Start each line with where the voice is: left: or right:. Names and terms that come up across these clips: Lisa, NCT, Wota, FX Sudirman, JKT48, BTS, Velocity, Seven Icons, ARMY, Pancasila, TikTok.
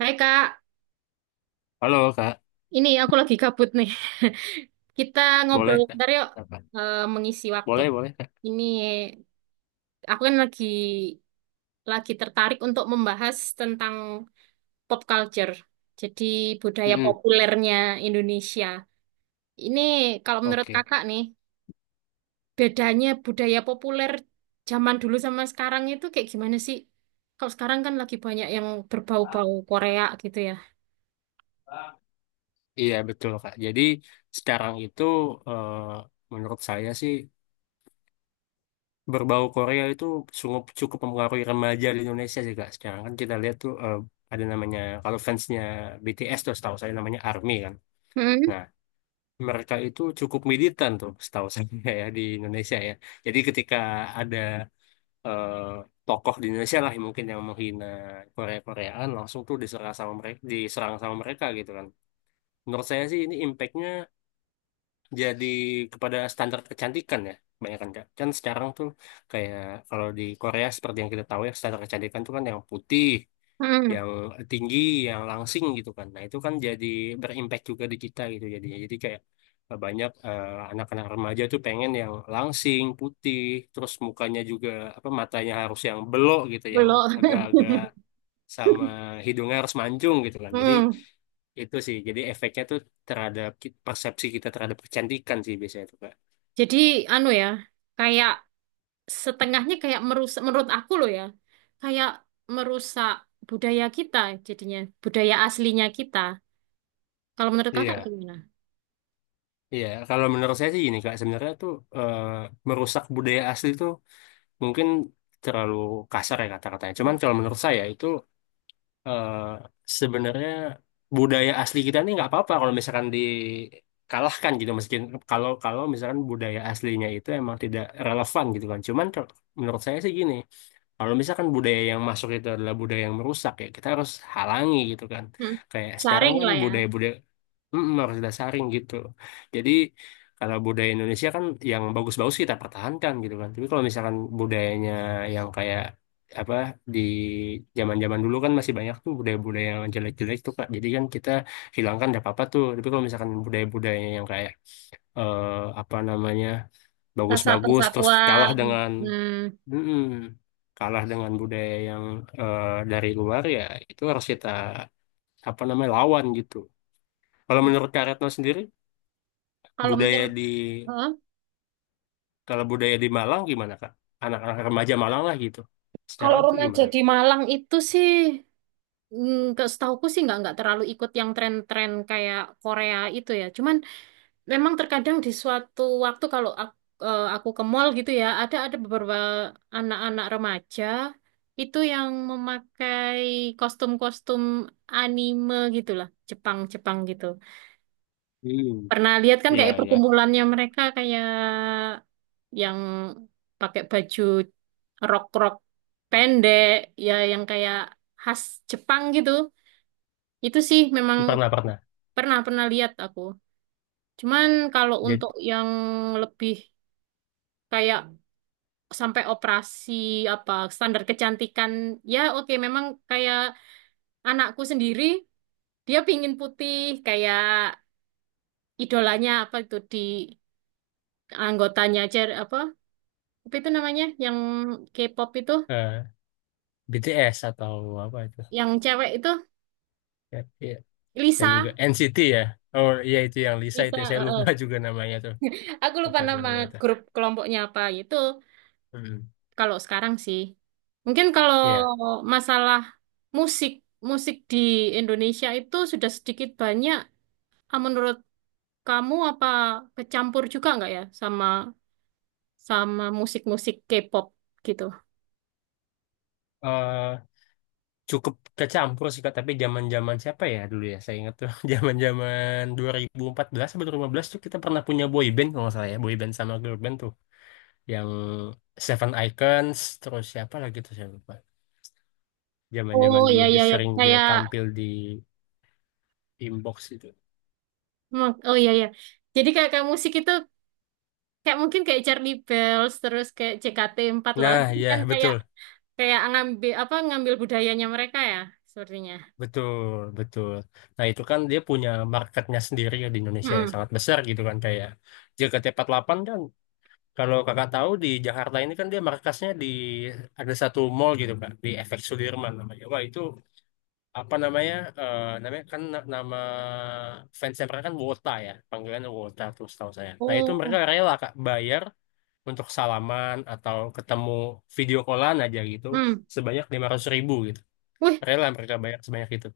right: Hai Kak,
left: Halo Kak,
right: ini aku lagi kabut nih. Kita ngobrol
left: boleh Kak?
right: bentar yuk,
left: Apa?
right: mengisi waktu.
left: Boleh, boleh Kak.
right: Ini aku kan lagi tertarik untuk membahas tentang pop culture. Jadi budaya
left: Mm-mm.
right: populernya Indonesia. Ini kalau menurut
left: Oke,
right: Kakak nih, bedanya budaya populer zaman dulu sama sekarang itu kayak gimana sih? Kalau sekarang kan lagi banyak yang berbau-bau Korea gitu ya.
left: iya betul Kak. Jadi sekarang itu eh, menurut saya sih berbau Korea itu sungguh cukup mempengaruhi remaja di Indonesia sih Kak. Sekarang kan kita lihat tuh ada namanya kalau fansnya BTS tuh setahu saya namanya ARMY kan.
right: Hmm,
left: Nah mereka itu cukup militan tuh setahu saya ya di Indonesia ya. Jadi ketika ada eh, tokoh di Indonesia lah yang mungkin yang menghina Korea-Koreaan langsung tuh diserang sama mereka gitu kan, menurut saya sih ini impactnya jadi kepada standar kecantikan ya. Kebanyakan kan kan sekarang tuh kayak kalau di Korea seperti yang kita tahu ya, standar kecantikan tuh kan yang putih,
right: hmm,
left: yang tinggi, yang langsing gitu kan. Nah, itu kan jadi berimpact juga di kita gitu jadinya. Jadi kayak banyak anak-anak remaja tuh pengen yang langsing, putih, terus mukanya juga apa matanya harus yang belok gitu, yang
right: belum.
left: agak-agak, sama hidungnya harus mancung gitu kan. Jadi itu sih, jadi efeknya tuh terhadap persepsi kita terhadap kecantikan sih biasanya tuh, Kak.
right: Jadi anu ya, kayak setengahnya kayak merusak menurut aku loh ya. Kayak merusak budaya kita jadinya, budaya aslinya kita. Kalau menurut Kakak
left: Iya.
right: gimana?
left: Iya, kalau menurut saya sih gini Kak, sebenarnya tuh eh, merusak budaya asli tuh mungkin terlalu kasar ya kata-katanya. Cuman
right: Iya.
left: kalau menurut saya itu eh, sebenarnya budaya asli kita ini nggak apa-apa kalau misalkan dikalahkan gitu, meskipun kalau kalau misalkan budaya aslinya itu emang tidak relevan gitu kan. Cuman menurut saya sih gini, kalau misalkan budaya yang masuk itu adalah budaya yang merusak ya kita harus halangi gitu kan.
right: Hmm.
left: Kayak sekarang
right: Saring
left: kan
right: lah ya,
left: budaya-budaya harus dasarin gitu. Jadi kalau budaya Indonesia kan yang bagus-bagus kita pertahankan gitu kan. Tapi kalau misalkan budayanya yang kayak apa di zaman-zaman dulu kan masih banyak tuh budaya-budaya yang jelek-jelek tuh Kak. Jadi kan kita hilangkan enggak apa-apa tuh. Tapi kalau misalkan budaya-budayanya yang kayak eh, apa namanya
right: rasa
left: bagus-bagus terus
right: persatuan. Hmm.
left: mm, kalah dengan budaya yang eh, dari luar ya itu harus kita apa namanya lawan gitu. Kalau menurut Kak Retno sendiri
right: Kalau
left: budaya
right: menurut
left: di
right: Hah?
left: kalau budaya di Malang gimana Kak? Anak-anak remaja Malang lah gitu.
right: Kalau
left: Sekarang tuh
right: remaja
left: gimana
right: di
left: tuh?
right: Malang itu sih nggak setahuku sih nggak terlalu ikut yang tren-tren kayak Korea itu ya. Cuman memang terkadang di suatu waktu kalau aku ke mall gitu ya, ada beberapa anak-anak remaja itu yang memakai kostum-kostum anime gitulah, Jepang-Jepang gitu.
left: Hmm,
right: Pernah lihat kan
left: iya
right: kayak
left: iya.
right: perkumpulannya mereka kayak yang pakai baju rok-rok pendek ya yang kayak khas Jepang gitu. Itu sih memang
left: Pernah pernah.
right: pernah pernah lihat aku. Cuman kalau untuk
left: Jadi
right: yang lebih kayak sampai operasi apa standar kecantikan ya oke memang kayak anakku sendiri dia pingin putih kayak idolanya apa itu di anggotanya aja apa apa itu namanya yang K-pop itu
left: eh, BTS atau apa itu?
right: yang cewek itu
left: Ya, iya. Saya juga
right: Lisa.
left: NCT ya. Oh iya itu yang Lisa
right: Lisa
left: itu saya lupa
right: heeh.
left: juga namanya tuh.
right: Aku lupa
left: Apa tuh
right: nama
left: namanya itu?
right: grup kelompoknya apa gitu.
left: Hmm.
right: Kalau sekarang sih mungkin kalau
left: Iya.
right: masalah musik musik di Indonesia itu sudah sedikit banyak ah, menurut Kamu apa kecampur juga nggak ya sama sama musik-musik K-pop gitu?
left: Eh, Cukup kecampur sih Kak, tapi zaman-zaman siapa ya dulu ya? Saya ingat tuh zaman-zaman 2014 atau 2015 tuh kita pernah punya boy band kalau nggak salah ya, boy band sama girl band tuh. Yang Seven Icons terus siapa lagi tuh saya lupa. Zaman-zaman
right: Oh
left: dulu
right: ya
left: dia
right: ya ya
left: sering, dia
right: kayak
left: tampil di inbox itu.
right: hmm, oh ya ya. Jadi kayak kayak musik itu kayak mungkin kayak Charlie Bells terus kayak jkt Empat lah
left: Nah ya,
right: kan kayak
left: betul,
right: kayak ngambil budayanya mereka ya sepertinya.
left: betul, betul. Nah itu kan dia punya marketnya sendiri ya di Indonesia yang
right: Mm-mm.
left: sangat besar gitu kan, kayak JKT48 kan. Kalau kakak tahu di Jakarta ini kan dia markasnya di ada satu mall gitu kak, di FX Sudirman namanya. Wah itu apa namanya, namanya kan nama fansnya mereka kan Wota ya, panggilannya Wota tuh setahu saya. Nah itu mereka
right: Oh.
left: rela kak bayar untuk salaman atau ketemu video callan aja gitu
right: Hmm.
left: sebanyak 500.000 gitu,
right: Wih,
left: rela mereka bayar sebanyak itu.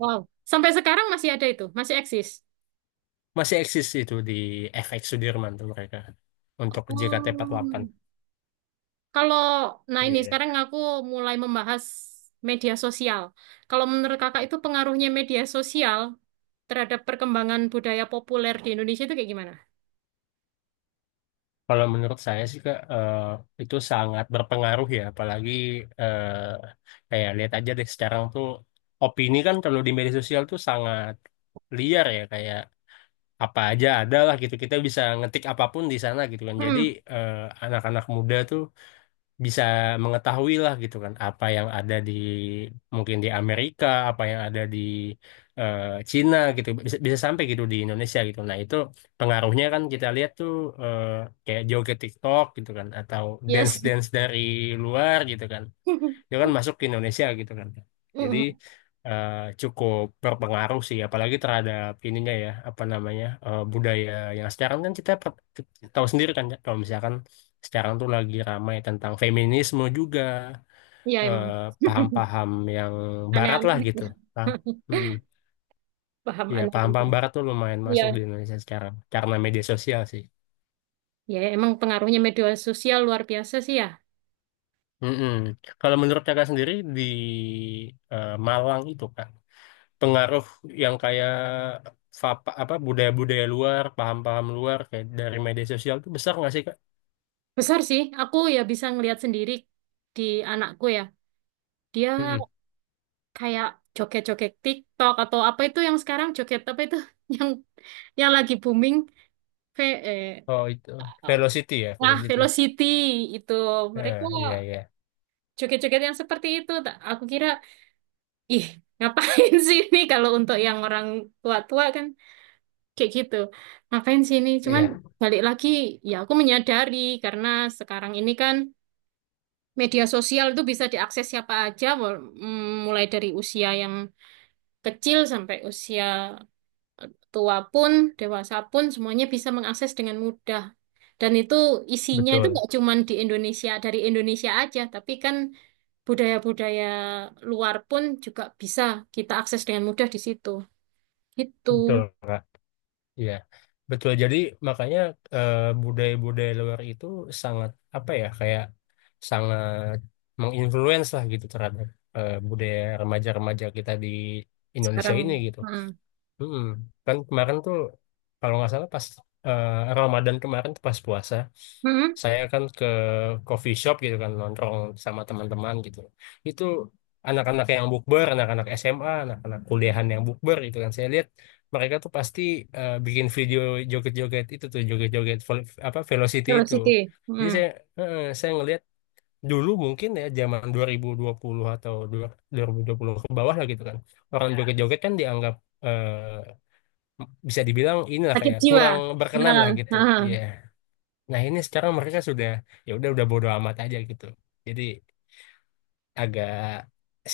right: wow. Sampai sekarang masih ada itu, masih eksis.
left: Masih eksis itu di FX Sudirman tuh mereka, untuk
right: Oh.
left: JKT48.
right: Kalau, nah ini
left: Iya.
right: sekarang aku mulai membahas media sosial. Kalau menurut kakak itu pengaruhnya media sosial terhadap perkembangan budaya populer di Indonesia itu kayak gimana?
left: Kalau menurut saya sih Kak, itu sangat berpengaruh ya, apalagi kayak lihat aja deh sekarang tuh opini kan kalau di media sosial tuh sangat liar ya, kayak apa aja ada lah gitu, kita bisa ngetik apapun di sana gitu kan. Jadi
right: Hmm,
left: eh, anak-anak muda tuh bisa mengetahui lah gitu kan apa yang ada di mungkin di Amerika, apa yang ada di eh, Cina gitu bisa bisa sampai gitu di Indonesia gitu. Nah, itu pengaruhnya kan kita lihat tuh eh, kayak joget TikTok gitu kan, atau
right: iya sih.
left: dance-dance dari luar gitu kan, dia kan masuk ke Indonesia gitu kan. Jadi
right: Mm-mm.
left: eh, cukup berpengaruh sih, apalagi terhadap ininya ya apa namanya budaya yang sekarang kan kita tahu sendiri kan ya, kalau misalkan sekarang tuh lagi ramai tentang feminisme juga.
right: Iya
left: eh,
right: emang.
left: Paham-paham yang barat lah
right: Aneh-aneh.
left: gitu. Nah, mm,
right: Paham
left: ya paham-paham
right: aneh-aneh.
left: barat tuh lumayan
right: Iya.
left: masuk di Indonesia sekarang karena media sosial sih.
right: Ya emang pengaruhnya media sosial luar biasa sih ya.
left: Mm-mm. Kalau menurut kakak sendiri di Malang itu kak, pengaruh yang kayak apa budaya-budaya luar, paham-paham luar kayak dari media sosial itu besar nggak sih Kak?
right: Besar sih. Aku ya bisa ngelihat sendiri di anakku ya. Dia
left: Mm-mm.
right: kayak joget-joget TikTok atau apa itu yang sekarang joget apa itu yang yang lagi booming ve eh,
left: Oh itu
right: um,
left: velocity ya,
right: ah
left: velocity.
right: Velocity itu mereka
left: Ah, iya iya,
right: joget-joget yang seperti itu tak aku kira ih ngapain sih ini kalau untuk yang orang tua-tua kan kayak gitu ngapain sih ini cuman
left: iya
right: balik lagi ya aku menyadari karena sekarang ini kan media sosial itu bisa diakses siapa aja mulai dari usia yang kecil sampai usia tua pun, dewasa pun semuanya bisa mengakses dengan mudah. Dan itu isinya itu
left: betul
right: nggak cuma di Indonesia, dari Indonesia aja, tapi kan budaya-budaya luar pun juga bisa kita akses dengan mudah di situ. Itu.
left: betul Kak. Iya betul. Jadi makanya eh, budaya-budaya luar itu sangat apa ya kayak sangat menginfluence lah gitu terhadap budaya remaja-remaja kita di Indonesia ini
right: Sekarang,
left: gitu.
right: hmm.
left: Hmm, kan kemarin tuh kalau nggak salah pas eh, Ramadan kemarin tuh pas puasa,
right: Hmm.
left: saya kan ke coffee shop gitu kan nongkrong sama teman-teman gitu. Itu anak-anak yang bukber, anak-anak SMA, anak-anak kuliahan yang bukber gitu kan. Saya lihat mereka tuh pasti bikin video joget-joget itu tuh, joget-joget apa velocity itu.
right: Velocity.
left: Jadi
right: Hmm.
left: saya ngelihat dulu mungkin ya zaman dua 2020 atau 2020 ke bawah lah gitu kan. Orang, ya, joget-joget kan dianggap eh, bisa dibilang inilah
right: Sakit
left: kayak
right: jiwa.
left: kurang berkenan lah
right: Nah,
left: gitu. Iya.
right: nah.
left: Nah, ini sekarang mereka sudah ya udah bodo amat aja gitu. Jadi agak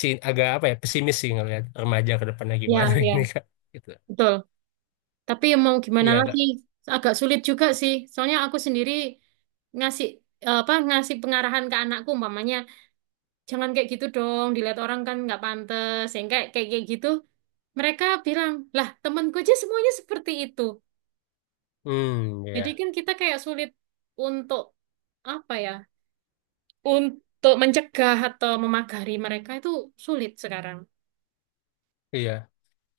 left: agak apa ya pesimis sih ngelihat remaja ke depannya
right: Ya,
left: gimana
right: ya,
left: ini Kak gitu.
right: betul. Tapi mau gimana
left: Iya,
right: lagi,
left: Kak.
right: agak sulit juga sih. Soalnya aku sendiri ngasih eh, apa ngasih pengarahan ke anakku umpamanya jangan kayak gitu dong dilihat orang kan nggak pantas yang kayak kayak kayak gitu mereka bilang lah temanku aja semuanya seperti itu
left: Hmm,
right: jadi
left: iya.
right: kan kita kayak sulit untuk apa ya untuk mencegah atau memagari mereka itu sulit sekarang
left: Iya.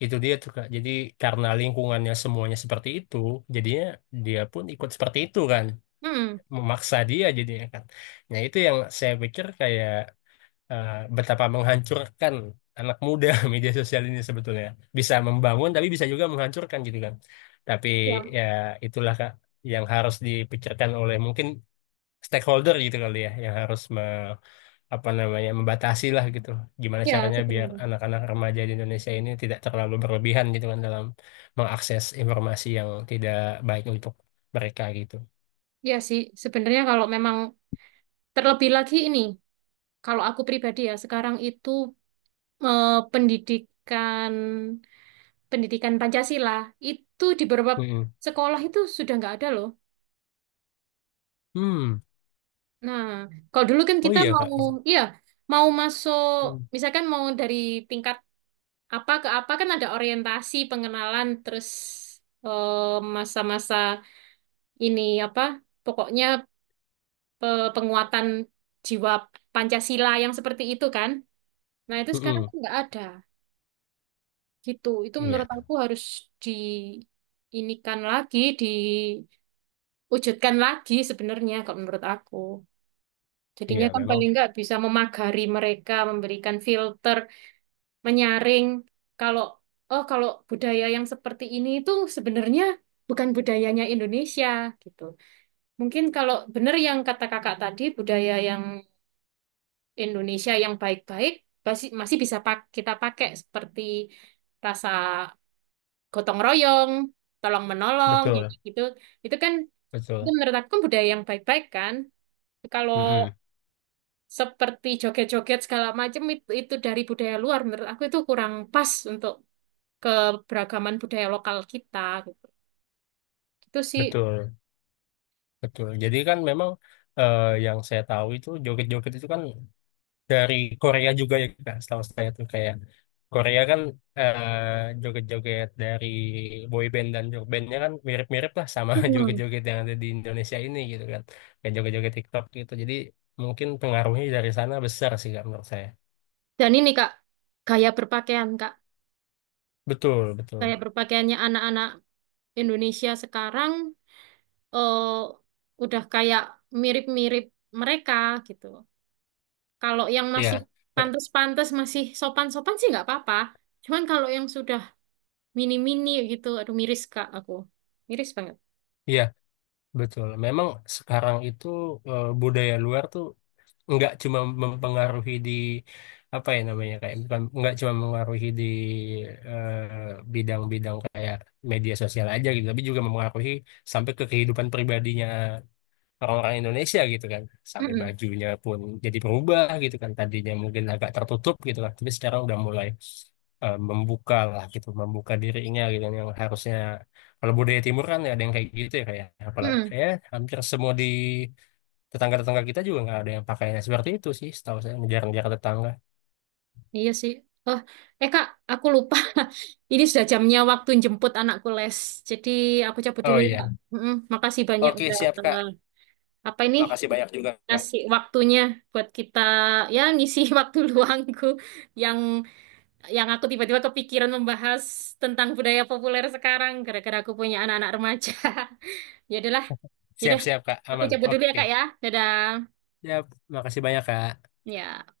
left: Itu dia tuh Kak. Jadi karena lingkungannya semuanya seperti itu, jadinya dia pun ikut seperti itu kan.
right: hmm.
left: Memaksa dia jadinya kan. Nah, itu yang saya pikir kayak eh, betapa menghancurkan anak muda media sosial ini sebetulnya. Bisa membangun tapi bisa juga menghancurkan gitu kan. Tapi
right: Ya.
left: ya itulah Kak yang harus dipikirkan oleh mungkin stakeholder gitu kali ya, yang harus apa namanya membatasi lah gitu. Gimana
right: Ya
left: caranya biar
right: sebenarnya
left: anak-anak remaja di Indonesia ini tidak terlalu berlebihan gitu kan dalam mengakses informasi yang tidak baik untuk mereka gitu.
right: ya sih sebenarnya kalau memang terlebih lagi ini kalau aku pribadi ya sekarang itu pendidikan pendidikan Pancasila itu di beberapa
left: Mm-mm.
right: sekolah itu sudah nggak ada loh.
left: Hmm.
right: Nah, kalau dulu kan
left: Oh
right: kita
left: iya
right: mau,
left: Kak itu.
right: iya, mau masuk,
left: Mm.
right: misalkan mau dari tingkat apa ke apa kan ada orientasi, pengenalan, terus eh, masa-masa ini apa, pokoknya penguatan jiwa Pancasila yang seperti itu kan. Nah, itu sekarang
left: Mm-mm.
right: kan nggak ada. Gitu. Itu
left: Iya,
right: menurut aku harus di inikan lagi, diwujudkan lagi sebenarnya kalau menurut aku.
left: iya
right: Jadinya kan
left: memang
right: paling nggak bisa memagari mereka, memberikan filter menyaring kalau oh kalau budaya yang seperti ini itu sebenarnya bukan budayanya Indonesia gitu. Mungkin kalau benar yang kata kakak tadi budaya yang Indonesia yang baik-baik masih masih bisa kita pakai seperti rasa gotong royong, tolong menolong yang
left: betul.
right: kayak gitu. Itu kan itu
left: Betul.
right: menurut aku kan budaya yang baik-baik kan. Kalau
left: Mm-mm.
right: seperti joget-joget segala macam itu dari budaya luar menurut aku itu kurang pas untuk keberagaman budaya lokal kita gitu. Itu sih.
left: Betul, betul. Jadi kan memang yang saya tahu itu joget-joget itu kan dari Korea juga ya Kak, setahu saya tuh kayak Korea kan joget-joget dari boy band dan girl bandnya kan mirip-mirip lah sama
right: Hmm.
left: joget-joget yang ada di Indonesia ini gitu kan. Kayak joget-joget TikTok gitu. Jadi mungkin pengaruhnya dari sana besar sih Kak menurut saya.
right: Dan ini Kak, gaya berpakaian Kak,
left: Betul,
right: gaya
left: betul.
right: berpakaiannya anak-anak Indonesia sekarang eh, udah kayak mirip-mirip mereka gitu. Kalau yang masih
left: Iya. Eh,
right: pantas-pantas, masih sopan-sopan sih nggak apa-apa. Cuman kalau yang sudah mini-mini gitu, aduh miris Kak aku. Miris banget.
left: Iya, betul. Memang sekarang itu budaya luar tuh nggak cuma mempengaruhi di apa ya namanya kayak bukan nggak cuma mempengaruhi di eh, bidang-bidang kayak media sosial aja gitu tapi juga mempengaruhi sampai ke kehidupan pribadinya orang-orang Indonesia gitu kan sampai
right: Mm-mm.
left: bajunya pun jadi berubah gitu kan, tadinya mungkin agak tertutup gitu kan tapi sekarang udah mulai membuka lah gitu membuka dirinya gitu kan. Yang harusnya kalau budaya timur kan ada yang kayak gitu ya, kayak apalagi
right: Mm-mm.
left: ya hampir semua di tetangga-tetangga kita juga nggak ada yang pakainya seperti itu sih setahu saya, ngejar-ngejar tetangga.
right: Iya sih. Oh, eh Kak, aku lupa. Ini sudah jamnya waktu jemput anakku les. Jadi aku cabut
left: Oh
right: dulu,
left: iya,
right: Kak. Mm-mm. Makasih banyak
left: oke
right: udah
left: siap kak,
right: eh, apa ini
left: makasih banyak juga kak,
right: ngasih waktunya buat kita ya ngisi waktu luangku yang yang aku tiba-tiba kepikiran membahas tentang budaya populer sekarang gara-gara aku punya anak-anak remaja. Ya udahlah, ya udah.
left: siap-siap kak
right: Aku
left: aman,
right: cabut dulu ya,
left: oke
right: Kak ya. Dadah.
left: siap, makasih banyak kak.
right: Ya.